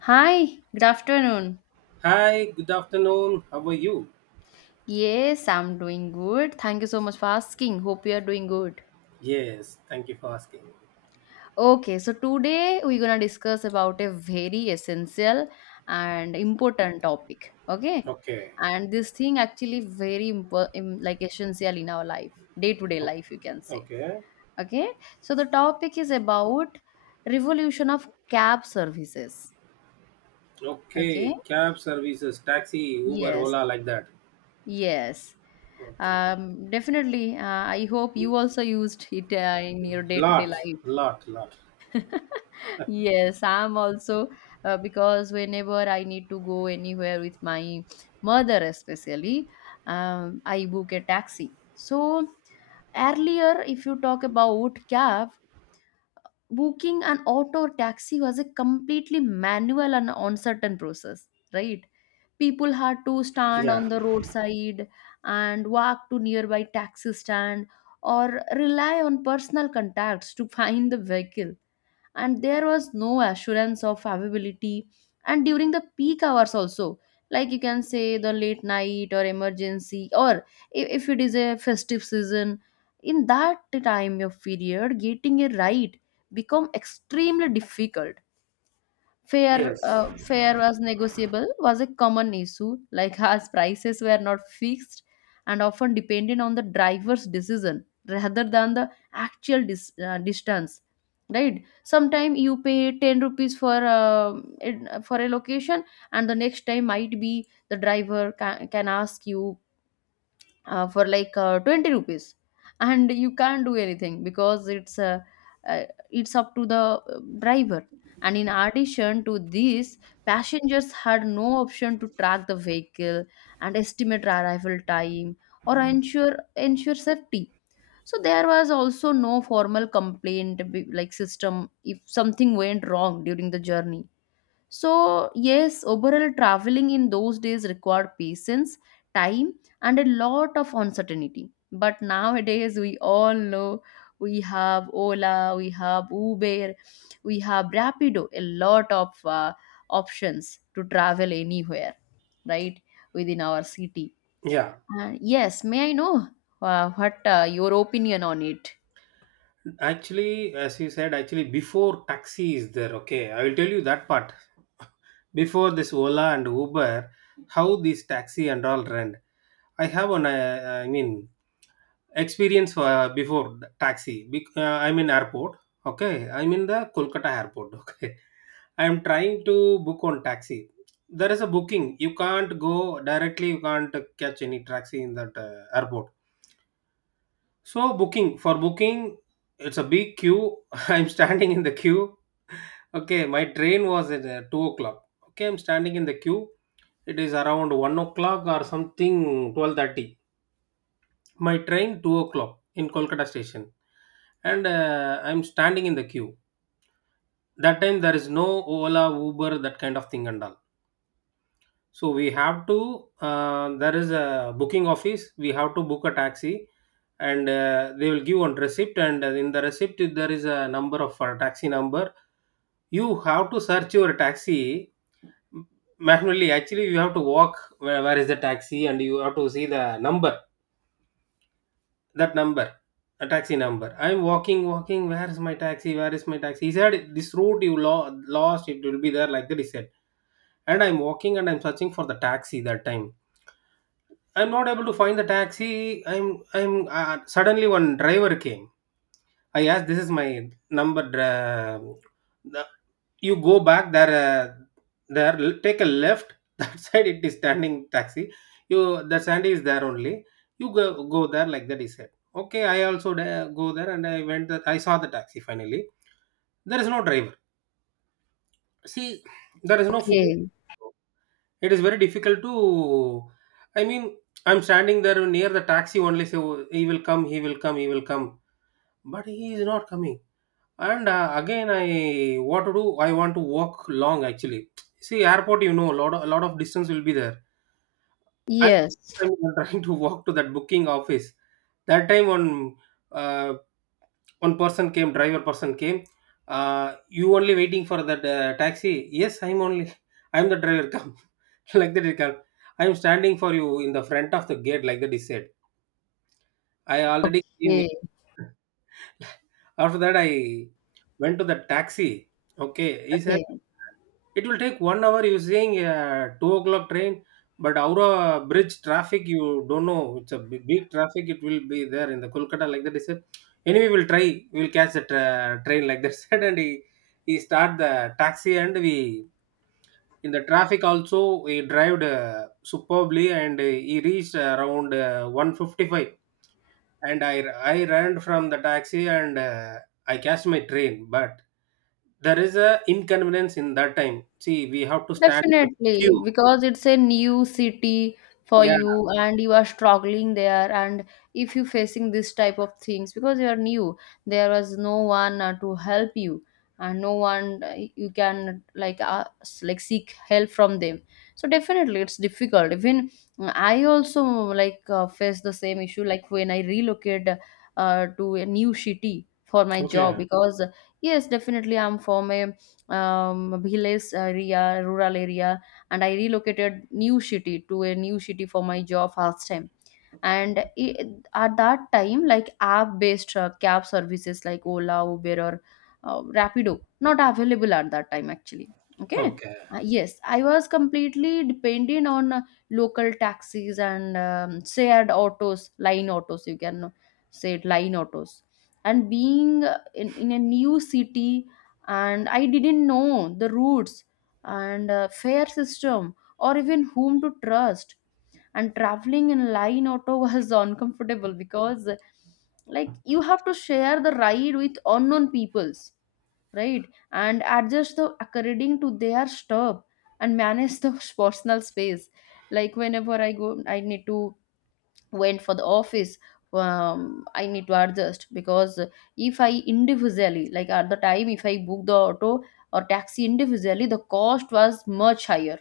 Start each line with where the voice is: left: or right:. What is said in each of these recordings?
left: Hi, good afternoon.
right: Hi, good afternoon. How are you?
left: Yes, I'm doing good. Thank you so much for asking. Hope you are doing good.
right: Yes, thank you for asking.
left: Okay, so today we're gonna discuss about a very essential and important topic. Okay,
right: Okay,
left: and this thing actually very like essential in our life, day to day
right: o-
left: life, you can say.
right: okay,
left: Okay, so the topic is about revolution of cab services. Okay,
right: okay. Cab services, taxi, Uber,
left: yes,
right: Ola, like that.
left: yes.
right: Okay,
left: Definitely. I hope you also used it in your day-to-day
right: lot,
left: life.
right: lot, lot.
left: Yes, I'm also because whenever I need to go anywhere with my mother, especially, I book a taxi. So earlier, if you talk about cab, booking an auto or taxi was a completely manual and uncertain process, right? People had to stand
right: Yeah,
left: on the roadside and walk to nearby taxi stand or rely on personal contacts to find the vehicle, and there was no assurance of availability. And during the peak hours also, like you can say the late night or emergency or if it is a festive season, in that time of period getting a ride become extremely difficult. Fare,
right: yes,
left: uh, fare was negotiable was a common issue, like as prices were not fixed and often depended on the driver's decision rather than the actual distance. Right? Sometimes you pay 10 rupees for for a location, and the next time might be the driver can ask you for like 20 rupees, and you can't do anything because uh, it's up to the driver. And in addition to this, passengers had no option to track the vehicle and estimate arrival time or ensure safety. So there was also no formal complaint like system if something went wrong during the journey. So, yes, overall traveling in those days required patience, time, and a lot of uncertainty. But nowadays, we all know we have Ola, we have Uber, we have Rapido, a lot of options to travel anywhere, right, within our city.
right: yeah.
left: Yes, may I know what your opinion on it?
right: Actually, as you said, actually, before taxi is there, okay, I will tell you that part. Before this Ola and Uber, how these taxi and all rent. I have an, I mean, experience before the taxi I'm in airport. Okay, I'm in the Kolkata airport. Okay, I'm trying to book on taxi. There is a booking, you can't go directly, you can't catch any taxi in that airport. So booking for booking, it's a big queue. I'm standing in the queue. Okay, my train was at 2 o'clock. Okay, I'm standing in the queue. It is around 1 o'clock or something, 12:30. My train 2 o'clock in Kolkata station. And I'm standing in the queue. That time there is no Ola, Uber, that kind of thing and all. So we have to, there is a booking office, we have to book a taxi. And they will give one receipt, and in the receipt there is a number of taxi number. You have to search your taxi manually, actually you have to walk, where is the taxi, and you have to see the number. That number, a taxi number, I'm walking walking, where is my taxi, where is my taxi. He said, this route you lost, it will be there, like that he said. And I'm walking and I'm searching for the taxi that time. I'm not able to find the taxi. I'm Suddenly one driver came. I asked, this is my number. You go back there, there take a left, that side it is standing taxi. You The sandy is there only, you go, go there, like that he said. Okay, I also go there, and I went there, I saw the taxi finally. There is no driver, see, there is no phone.
left: Okay.
right: It is very difficult to, I mean, I'm standing there near the taxi only, so he will come, he will come, he will come. But he is not coming. And again, I what to do? I want to walk long actually. See, airport, a lot of distance will be there. I,
left: Yes.
right: I'm trying to walk to that booking office. That time, uh, one person came, driver person came. You only waiting for that taxi? Yes, I'm only. I'm the driver. Come, like that. He come. I'm standing for you in the front of the gate. Like that, he said. I already came.
left: Okay.
right: After that, I went to the taxi. Okay, he said
left: Okay.
right: it will take 1 hour. Using a 2 o'clock train, but Aura bridge traffic, you don't know. It's a big, big traffic. It will be there in the Kolkata, like that, he said. Anyway, we'll try. We'll catch the train, like that. Said. And he start the taxi, and we, in the traffic also, he drove superbly, and he reached around 1:55. And I ran from the taxi, and I catch my train. But there is a inconvenience in that time. See, we have to stand the
left: Definitely,
right: queue.
left: because it's a new city for
right: Yeah.
left: you and you are struggling there. And if you're facing this type of things, because you are new, there was no one to help you, and no one you can like like seek help from them. So definitely it's difficult. Even I also like face the same issue like when I relocate to a new city for my job
right: Okay.
left: because yes, definitely I'm from a village area, rural area, and I relocated new city to a new city for my job first time. And I at that time, like app-based cab services like Ola, Uber, or Rapido, not available at that time actually. Okay.
right: Okay.
left: Yes, I was completely dependent on local taxis and shared autos, line autos, you can say it, line autos. And being in a new city, and I didn't know the routes and fare system or even whom to trust. And traveling in line auto was uncomfortable because like you have to share the ride with unknown peoples, right, and adjust the according to their stop and manage the personal space. Like whenever I go, I need to went for the office. I need to adjust because if I individually like at the time, if I book the auto or taxi individually, the cost was much higher,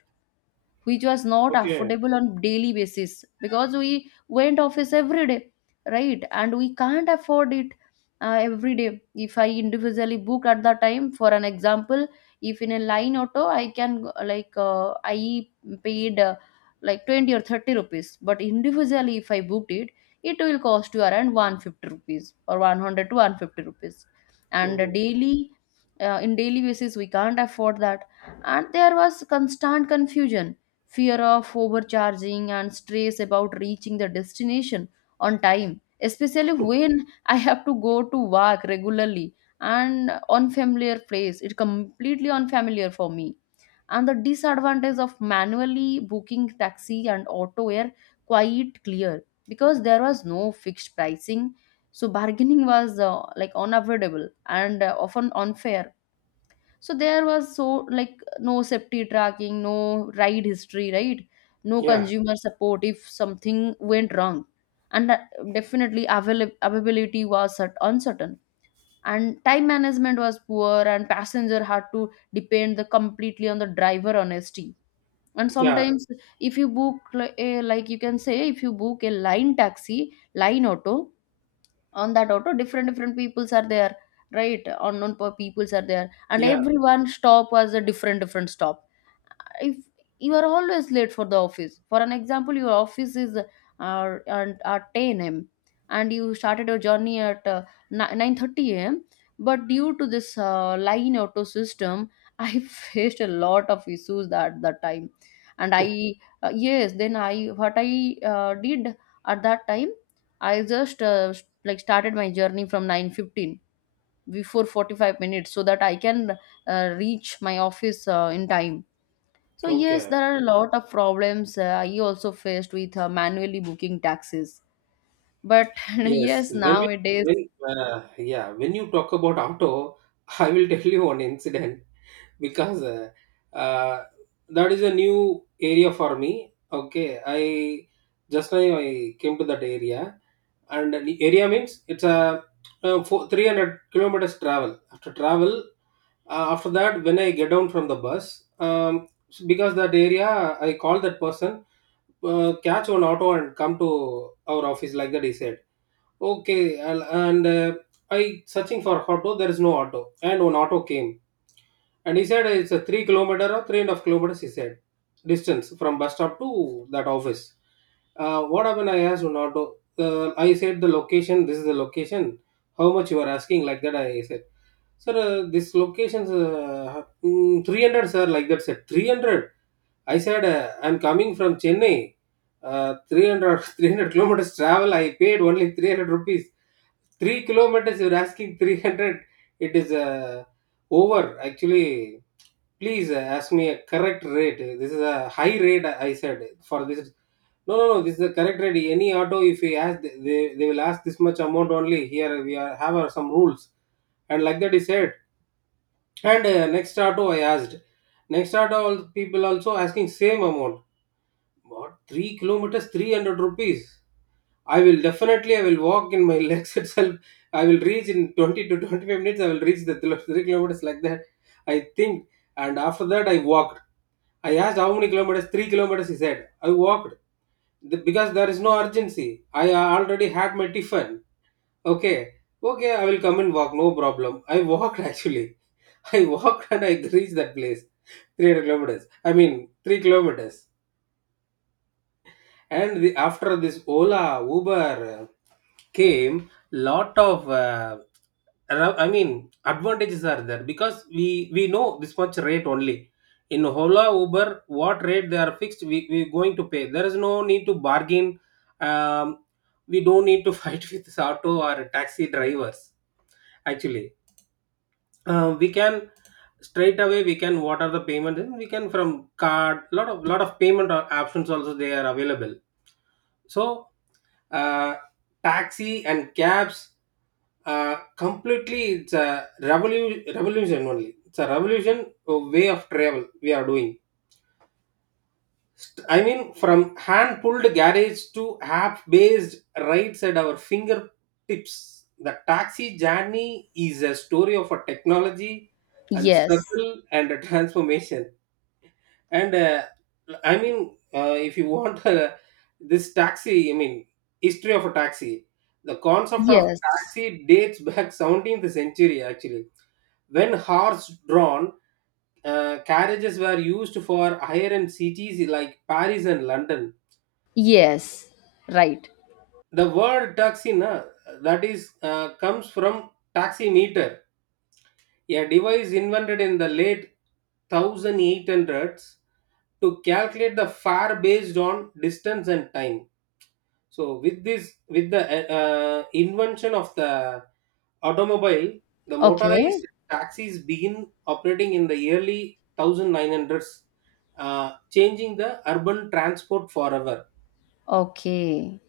left: which was not
right: Okay.
left: affordable on daily basis because we went office every day, right, and we can't afford it every day. If I individually book at the time, for an example, if in a line auto I paid like 20 or 30 rupees, but individually if I booked it, it will cost you around 150 rupees or 100 to 150 rupees. And
right: Oh.
left: daily in daily basis we can't afford that. And there was constant confusion, fear of overcharging and stress about reaching the destination on time, especially when I have to go to work regularly and unfamiliar place, it completely unfamiliar for me. And the disadvantage of manually booking taxi and auto were quite clear because there was no fixed pricing, so bargaining was like unavoidable and often unfair. So there was, so, like no safety tracking, no ride history, right, no
right: Yeah.
left: consumer support if something went wrong. and that- Definitely availability was uncertain, and time management was poor and passenger had to depend the completely on the driver honesty. And
right: Yeah.
left: sometimes if you book a, like you can say, if you book a line taxi line auto, on that auto different different peoples are there, right, unknown peoples are there, and
right: Yeah.
left: everyone stop was a different different stop. If you are always late for the office, for an example your office is at 10 a.m. and you started your journey at 9:30 a.m., but due to this line auto system I faced a lot of issues at that time. and i uh, yes, then I did at that time. I just like started my journey from 9:15, before 45 minutes so that I can reach my office in time. So yes,
right: Okay.
left: there are a lot of problems I also faced with manually booking taxis. But yes,
right: Yes. When we
left: nowadays,
right: when yeah when you talk about auto, I will tell you one incident. Because uh, that is a new area for me. Okay, I just now, I came to that area. And the area means it's a four, 300 kilometers travel. After travel, after that when I get down from the bus. um, because that area, I call that person, catch one auto and come to our office, like that he said. Okay, and uh, I searching for auto, there is no auto. And one auto came, and he said it's a 3 kilometer or 3.5 kilometers, he said, distance from bus stop to that office. What happened? I asked Ronaldo. I said the location, this is the location. How much you are asking? Like that, I said, sir, this location's 300, sir. Like that, said 300. I said, I'm coming from Chennai. 300 kilometers travel. I paid only 300 rupees. 3 kilometers, you're asking 300. It is over. Actually, please ask me a correct rate. This is a high rate, I said, for this. No, no, no. This is the correct rate. Any auto, if we ask, they will ask this much amount only. Here we are, have our some rules, and like that he said. And next auto, I asked. Next auto, all people also asking same amount. What? 3 kilometers, 300 rupees. I will definitely, I will walk in my legs itself. I will reach in 20 to 25 minutes. I will reach the 3 kilometers, like that, I think. And after that, I walked. I asked how many kilometers, 3 kilometers, he said. I walked. Because there is no urgency. I already had my tiffin. Okay. Okay, I will come and walk. No problem. I walked actually. I walked and I reached that place. 300 kilometers. I mean, 3 kilometers. After this Ola, Uber came, lot of I mean, advantages are there, because we know this much rate only. In Ola, Uber, what rate they are fixed, we going to pay, there is no need to bargain. um, we don't need to fight with auto or taxi drivers actually. We can straight away, we can, what are the payment, and we can from card, lot of payment or options also they are available. So, uh, taxi and cabs, completely it's a revolution only. It's a revolution of way of travel we are doing. I mean, from hand pulled garage to app based rides at our fingertips. The taxi journey is a story of a technology and
left: yes,
right: struggle and a transformation. And I mean, if you want, this taxi, I mean, history of a taxi, the concept of
left: yes,
right: taxi dates back 17th century actually, when horse drawn carriages were used for higher end cities like Paris and London.
left: yes, right.
right: The word taxi, na, that is, comes from taximeter, a device invented in the late 1800s to calculate the far based on distance and time. So with the invention of the automobile, the
left: Okay,
right: motorized taxis begin operating in the early 1900s, changing the urban transport forever.
left: okay,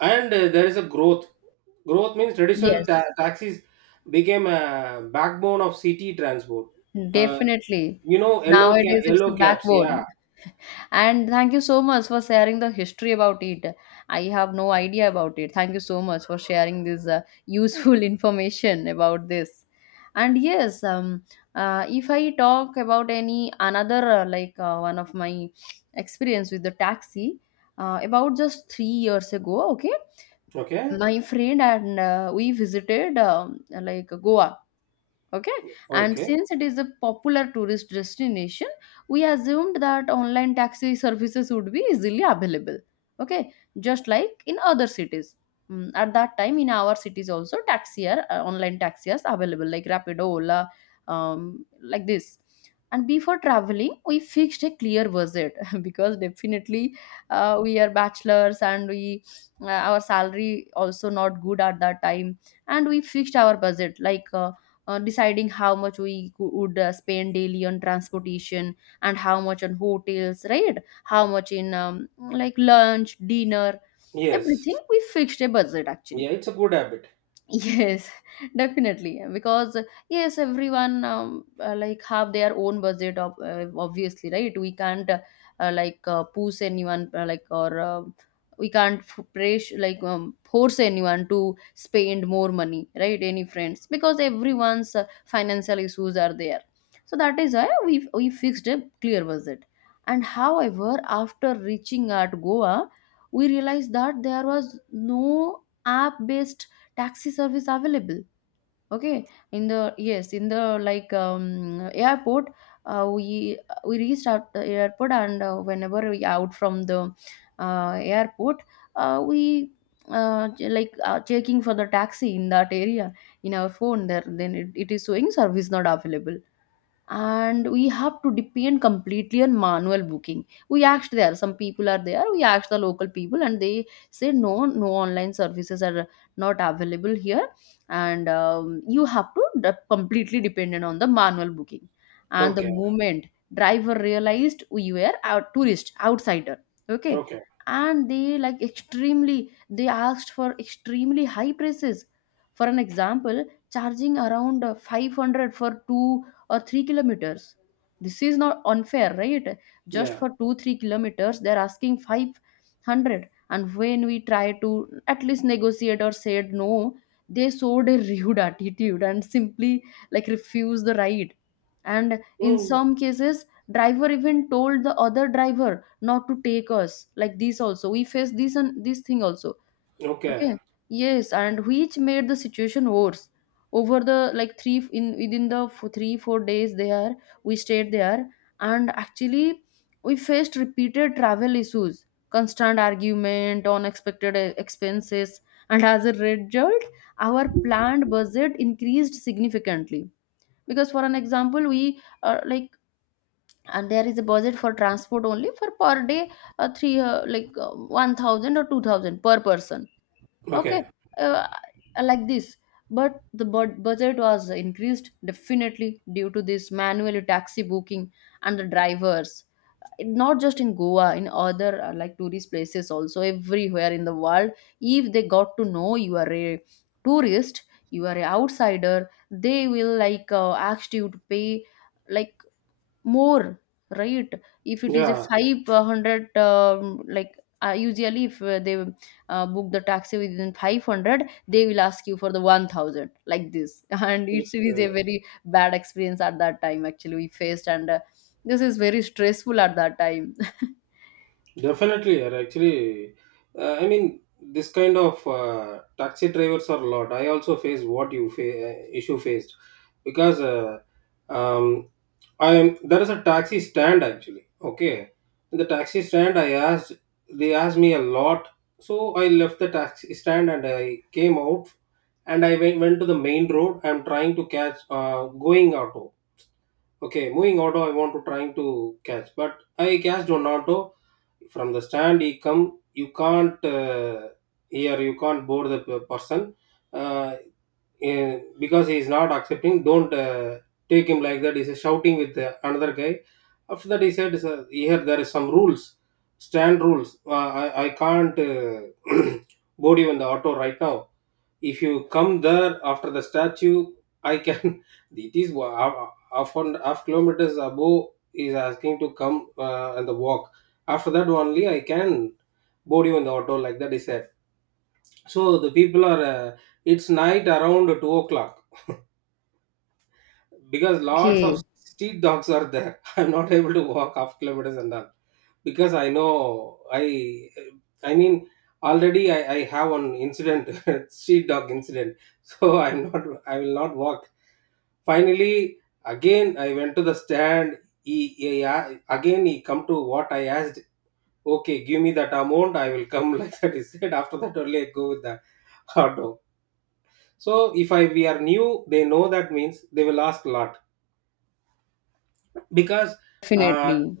right: And there is a growth. Growth means traditional
left: yes,
right: taxis became a backbone of city transport. Uh,
left: definitely.
right: Yellow,
left: Nowadays, it's the
right: yellow caps, yeah.
left: backbone. And thank you so much for sharing the history about it. I have no idea about it. Thank you so much for sharing this useful information about this. And yes, if I talk about any another like one of my experience with the taxi about just 3 years ago, okay,
right: Okay.
left: my friend and we visited like Goa, okay, and
right: Okay.
left: since it is a popular tourist destination, we assumed that online taxi services would be easily available, okay, just like in other cities. At that time in our cities also taxi are online taxi are available, like Rapido, Ola, um, like this. And before traveling we fixed a clear budget because definitely we are bachelors and we our salary also not good at that time. And we fixed our budget like deciding how much we would spend daily on transportation and how much on hotels, right, how much in like lunch dinner.
right: Yes.
left: Everything we fixed a budget actually.
right: Yeah, it's a good habit.
left: Yes, definitely. Because yes, everyone like have their own budget. Of, obviously, right? We can't like push anyone like or we can't press like force anyone to spend more money, right? Any friends because everyone's financial issues are there. So that is why we fixed a clear budget. And however, after reaching at Goa, we realized that there was no app based taxi service available, okay, in the, yes, in the like airport. Uh, we we reached out the airport, and whenever we out from the airport, we like checking for the taxi in that area in our phone there, then it is showing service not available. And we have to depend completely on manual booking. We asked there, some people are there, we asked the local people and they say no, no online services are not available here. And you have to completely dependent on the manual booking. And the
right: Okay,
left: moment driver realized we were a tourist outsider, okay,
right: okay.
left: and they like extremely they asked for extremely high prices, for an example charging around 500 for 2 or 3 kilometers. This is not unfair, right? Just
right: Yeah.
left: for 2 3 kilometers, they're asking 500. And when we try to at least negotiate or said no, they showed a rude attitude and simply like refused the ride. And in
right: Mm.
left: some cases, driver even told the other driver not to take us, like this also we face, this and this thing also.
right: Okay,
left: Okay, yes, and which made the situation worse over the like three in within the f- 3-4 days there we stayed there. And actually, we faced repeated travel issues, constant argument, unexpected expenses. And as a result, our planned budget increased significantly, because for an example we like and there is a budget for transport only for per day, three like 1000 or 2000 per person. Okay.
right: okay.
left: uh, like this. But the budget was increased definitely due to this manual taxi booking and the drivers, not just in Goa, in other like tourist places also, everywhere in the world. If they got to know you are a tourist, you are an outsider, they will ask you to pay like more, right? If it is a
right: Yeah.
left: 500, usually if they book the taxi within 500, they will ask you for the 1000, like this. And it is a
right: Okay.
left: very bad experience at that time, actually, we faced. And this is very stressful at that time.
right: Definitely, or actually, I mean, this kind of taxi drivers are a lot. I also face what you issue faced, because um, I am there is a taxi stand actually. Okay, in the taxi stand, I asked, they asked me a lot, so I left the taxi stand and I came out, and I went to the main road. I'm trying to catch going out. Okay, moving auto, I want to trying to catch, but I catched one auto from the stand. He come, you can't, here, you can't board the person, uh, because he is not accepting. Don't take him, like that. He's shouting with another guy. After that, he said, "Sir, here there is some rules, stand rules. I can't board you in the auto right now." If you come there after the statue, I can it is half, half and half kilometers above, is asking to come, and the walk, after that only I can board you in the auto, like that is said. So the people are, it's night around 2 o'clock, because lots of
left: Okay,
right: street dogs are there. I'm not able to walk half kilometers and all, because I know, I mean, already I have one incident. Street dog incident. So I will not walk. Finally, again I went to the stand. Again he come to what I asked. "Okay, give me that amount, I will come." Like that he said. After that only I go with the hot dog. So if I we are new, they know, that means they will ask a lot. Because uh,
left: definitely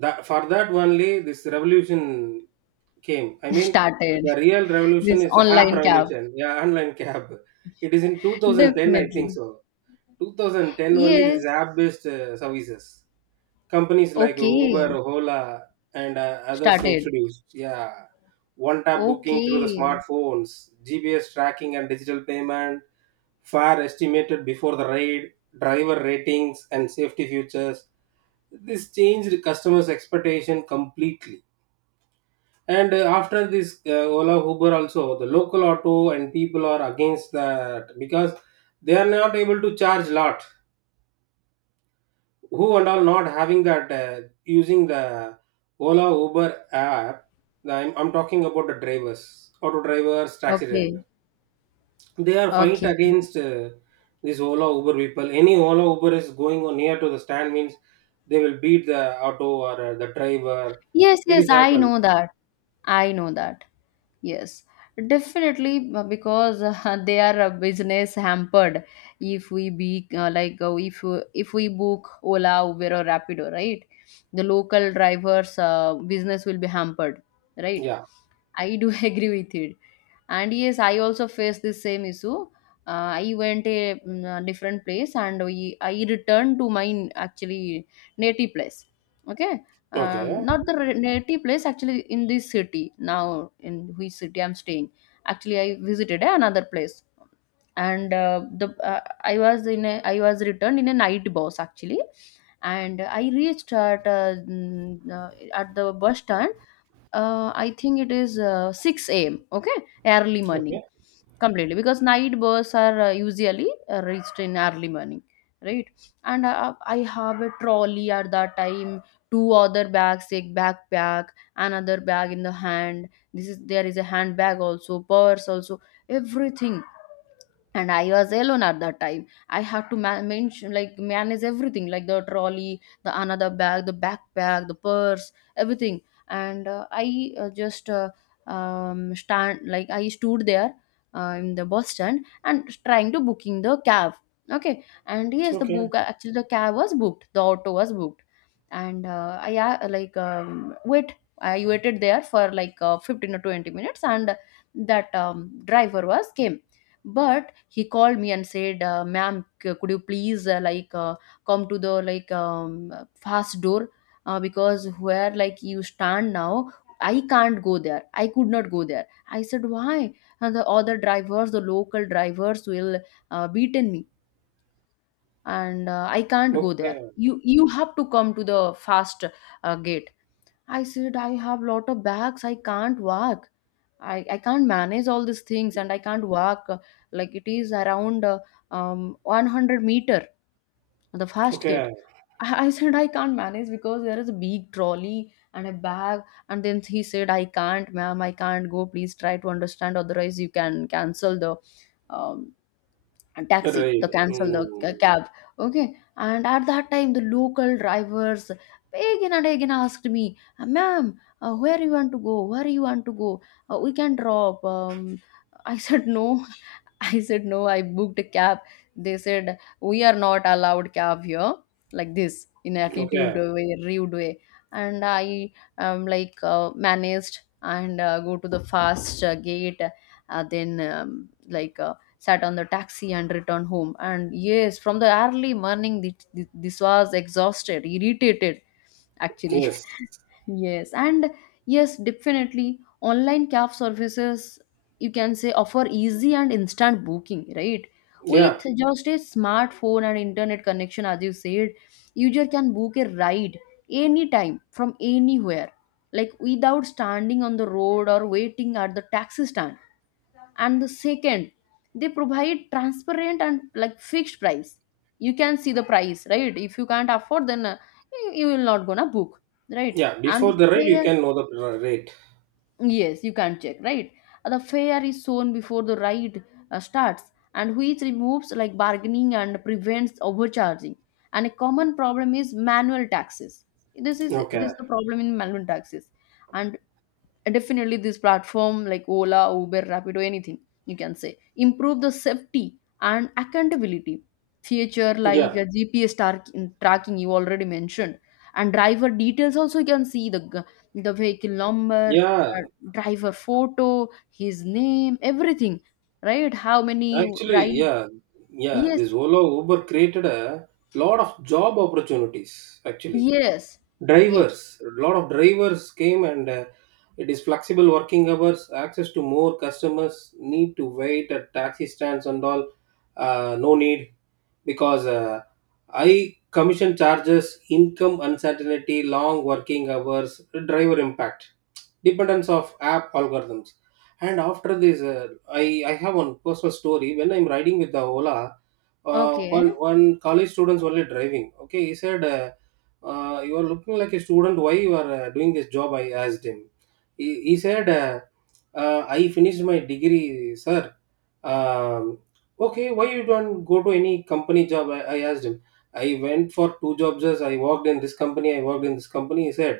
right: that for that only this revolution came, I mean.
left: started
right: The real
left: this
right: revolution is a hap
left: online cab.
right: revolution, yeah, online cab. It is in 2010, I think
left: Definitely.
right: so. 2010 only this
left: Yes.
right: app based services companies like Uber,
left: Okay,
right: Hola, and others
left: started.
right: introduced, yeah. One tap booking through the
left: Okay.
right: smartphones, GPS tracking and digital payment, fare estimated before the ride, driver ratings and safety features. This changed customers' expectation completely. And after this, Ola Uber also, the local auto and people are against that, because they are not able to charge lot, who and all not having that, using the Ola Uber app. I'm talking about the drivers, auto drivers, taxi
left: Okay.
right: drivers. They are fight
left: Okay.
right: against these Ola Uber people. Any Ola Uber is going on near to the stand means they will beat the auto or the driver.
left: Yes,
right: It
left: yes,
right: is
left: I
right: happened.
left: know that. I know that. Yes, definitely because they are business hampered if we book Ola, Uber or Rapido, right? The local drivers' business will be hampered, right?
right: Yeah.
left: I do agree with it. And yes, I also faced this same issue. I went a different place and I returned to my actually native place. Okay.
right: Okay.
left: Not the native place, actually. In this city now, in which city I'm staying, actually I visited another place. And the I was returned in a night bus, actually. And I reached at at the bus stand. I think it is 6 a.m. Okay, early morning
right: Okay.
left: completely, because night bus are usually reached in early morning, right? And I have a trolley at that time, two other bags, a backpack, another bag in the hand. This is There is a handbag also, purse also, everything. And I was alone at that time. I had to ma- mention like manage everything, like the trolley, the another bag, the backpack, the purse, everything. And I just stand like I stood there in the bus stand and trying to booking the cab. Okay. And yes,
right: Okay.
left: the cab was booked, the auto was booked. And I waited there for 15 or 20 minutes. And that driver was came, but he called me and said, ma'am, could you please come to the fast door, because where like you stand now, I can't go there, I could not go there. I said why. And the other drivers, the local drivers will beaten me. And I can't go there.
right: Okay.
left: You have to come to the fast gate. I said I have lot of bags. I can't work. I can't manage all these things, and I can't walk. Like it is around 100 meter, the fast gate.
right: Okay.
left: I said I can't manage, because there is a big trolley and a bag. And then he said, I can't, ma'am, I can't go. Please try to understand. Otherwise, you can cancel the um, taxi
right: Right.
left: the cancel the
right: Mm.
left: ca- cab. Okay. And at that time, the local drivers again and again asked me, Ma'am, where you want to go, where you want to go, we can drop." I said no. I said no, I booked a cab. They said we are not allowed cab here, like this, in attitude
right: Okay.
left: way, rude way. And I managed and go to the fast gate. Then like Sat on the taxi and returned home. And yes, from the early morning, this was exhausted, irritated, actually.
right: Yes.
left: Yes, and yes, definitely online cab services, you can say, offer easy and instant booking, right? With
right: Yeah.
left: just a smartphone and internet connection, as you said, user can book a ride anytime from anywhere, like without standing on the road or waiting at the taxi stand. And the second, they provide transparent and like fixed price. You can see the price, right? If you can't afford, then you will not gonna book, right?
right: Yeah.
left: And
right: Before
left: the
right: the rate, you
left: fair,
right: can know the rate.
left: yes, you can check, right? The fair is shown before the ride starts, and which removes like bargaining and prevents overcharging. And a common problem is manual taxes. This
right: Okay.
left: is the problem in manual taxes. And and definitely this platform like Ola, Uber, Rapido, anything you can say, improve the safety and accountability feature like
right: Yeah,
left: a GPS tracking you already mentioned. And driver details also, you can see the the vehicle number,
right: yeah,
left: uh, driver photo, his name, everything, right? How many
right: actually,
left: ride.
right: yeah, yeah.
left: Yes,
right: This Ola Uber created a lot of job opportunities. Actually,
left: yes, yes.
right: drivers, a lot of drivers came, and it is flexible working hours, access to more customers, need to wait at taxi stands and all. No need, because high commission charges, income uncertainty, long working hours, driver impact, dependence of app algorithms. And after this, i I have one personal story when I'm riding with the Ola.
left: Okay.
right: One college students only driving. Okay, he said, You are looking like a student, why you are doing this job?" I asked him. He said, I finished my degree, sir." um, okay, why you don't go to any company job, I asked him. "I went for two jobs. As I worked in this company, I worked in this company," he said.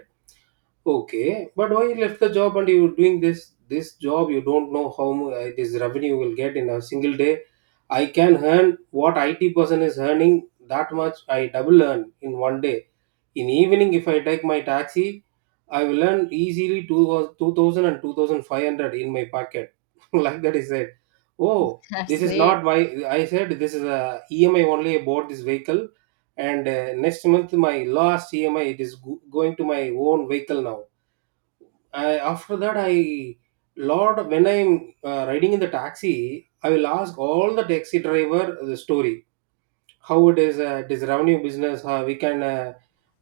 right: "Okay, but why you left the job and you doing this job? You don't know how this revenue will get in a single day. I can earn what IT person is earning, that much. I double earn in one day. In evening, if I take my taxi, I will earn easily two thousand and two thousand five hundred in my pocket." Like that, he said. "Oh,
left: That's
right: this is
left: great.
right: not my." I said, "This is a EMI only. I bought this vehicle, and next month my last EMI, it is going to my own vehicle now." After that, I, lot when I'm riding in the taxi, I will ask all the taxi driver the story, how it is, it is revenue business, how we can,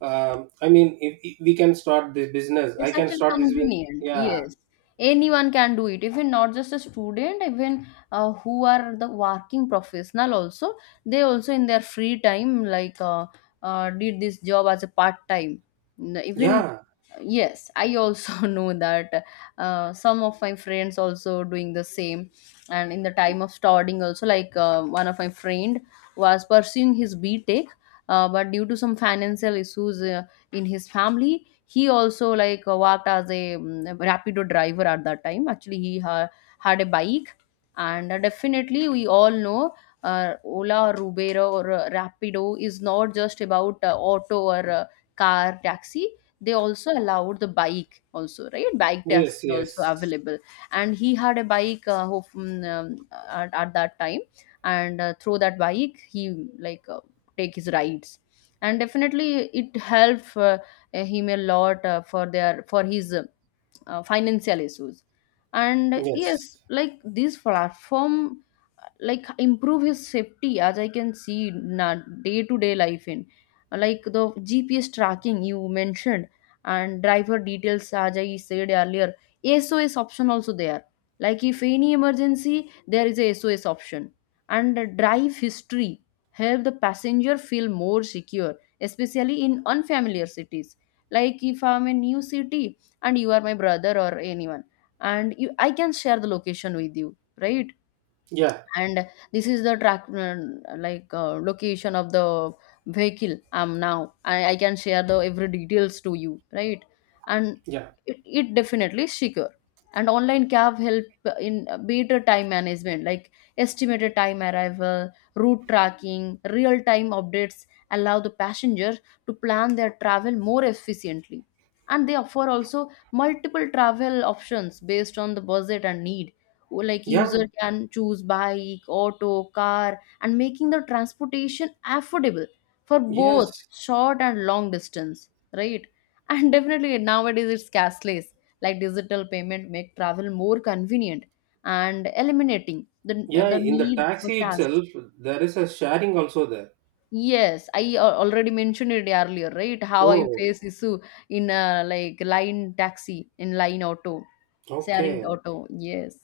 right: I mean, if we can start this business, I
left: It's
right: can
left: actually
right: start this
left: convenient.
right: yeah.
left: Yes. Anyone can do it. Even not just a student, even who are the working professional also, they also in their free time did this job as a part time. Even
right: Yeah.
left: yes, I also know that. Some of my friends also doing the same. And in the time of studying also, like one of my friend was pursuing his btech. But due to some financial issues in his family, he also worked as a rapido driver at that time. Actually, he had a bike. And definitely, we all know Ola or Uber or Rapido is not just about auto or car taxi. They also allowed the bike also, right? Bike taxi
right: Yes.
left: also
right: Yes.
left: available. And he had a bike at that time. And through that bike, he take his rides. And definitely, it helped him a lot, for his financial issues. And
right: Yes.
left: yes, like this platform like improve his safety, as I can see in day to day life, in like the GPS tracking you mentioned and driver details, as I said earlier. SOS option also there, like if any emergency, there is a SOS option. And the drive history help the passenger feel more secure, especially in unfamiliar cities. Like if I'm in new city and you are my brother or anyone, and you I can share the location with you, right?
right: Yeah.
left: And this is the track location of the vehicle now. I can share the every details to you, right? And
right: Yeah.
left: it definitely is secure. And online cab help in better time management, like estimated time arrival, route tracking, real time updates allow the passenger to plan their travel more efficiently. And they offer also multiple travel options based on the budget and need. Like user
right: Yeah.
left: can choose bike, auto, car, and making the transportation affordable for both
right: Yes.
left: short and long distance, right? And definitely, nowadays it's cashless, like digital payment make travel more convenient, and eliminating the
right: Yeah,
left: the
right: in the
left: need for
right: taxi
left: cash.
right: itself there is a sharing also there.
left: Yes, I already mentioned it earlier, right? How I face
right: Oh.
left: issue in like line taxi, in line auto, sharing
right: Okay.
left: auto. Yes.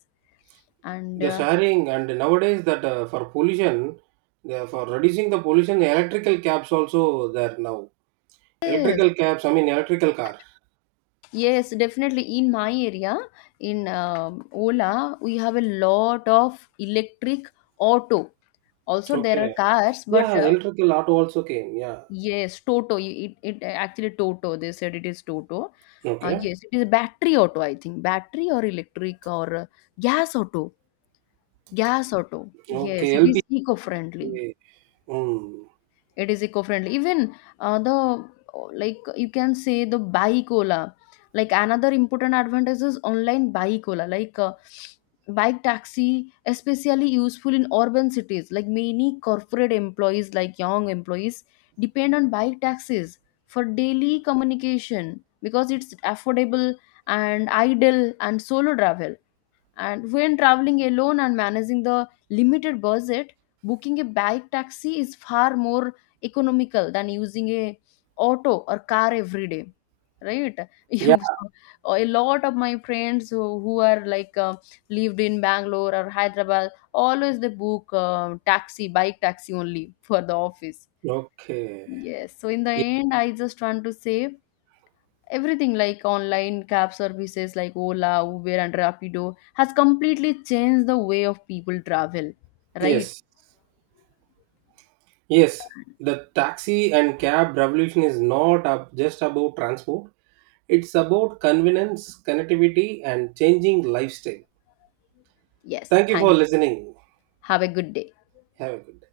left: And
right: The sharing. And nowadays that, for pollution, for reducing the pollution, the electrical cabs also there now.
left: yes.
right: Electrical cabs, I mean electrical car.
left: Yes, definitely. In my area, in Ola, we have a lot of electric auto. Also, there are
right: Okay.
left: cars, but
right: Yeah, electrical auto also came. Yeah.
left: yes, Toto. It actually Toto. They said it is Toto.
right: Okay.
left: Yes, it is a battery auto. I think battery or electric or gas auto. Gas auto. Yes,
right: Okay.
left: it
right: LP.
left: is eco-friendly.
right: Mm.
left: It is eco-friendly even the, like you can say, the buy cola. Like another important advantage is online buy cola, like bike taxi especially useful in urban cities. Like many corporate employees, like young employees depend on bike taxis for daily communication, because it's affordable and idle and solo travel. And when traveling alone and managing the limited budget, booking a bike taxi is far more economical than using a auto or car every day, right?
right: Yeah.
left: So, a lot of my friends who are lived in Bangalore or Hyderabad, always they book taxi, bike taxi only for the office.
right: Okay.
left: Yes, so in the
right: Ye-
left: end, I just want to say everything like online cab services like Ola, Uber, and Rapido has completely changed the way of people travel, right?
right: Yes. Yes. The taxi and cab revolution is not just about transport. It's about convenience, connectivity, and changing lifestyle.
left: Yes,
right: Thank you
left: thank
right: for
left: you.
right: listening.
left: Have a good day.
right: Have a good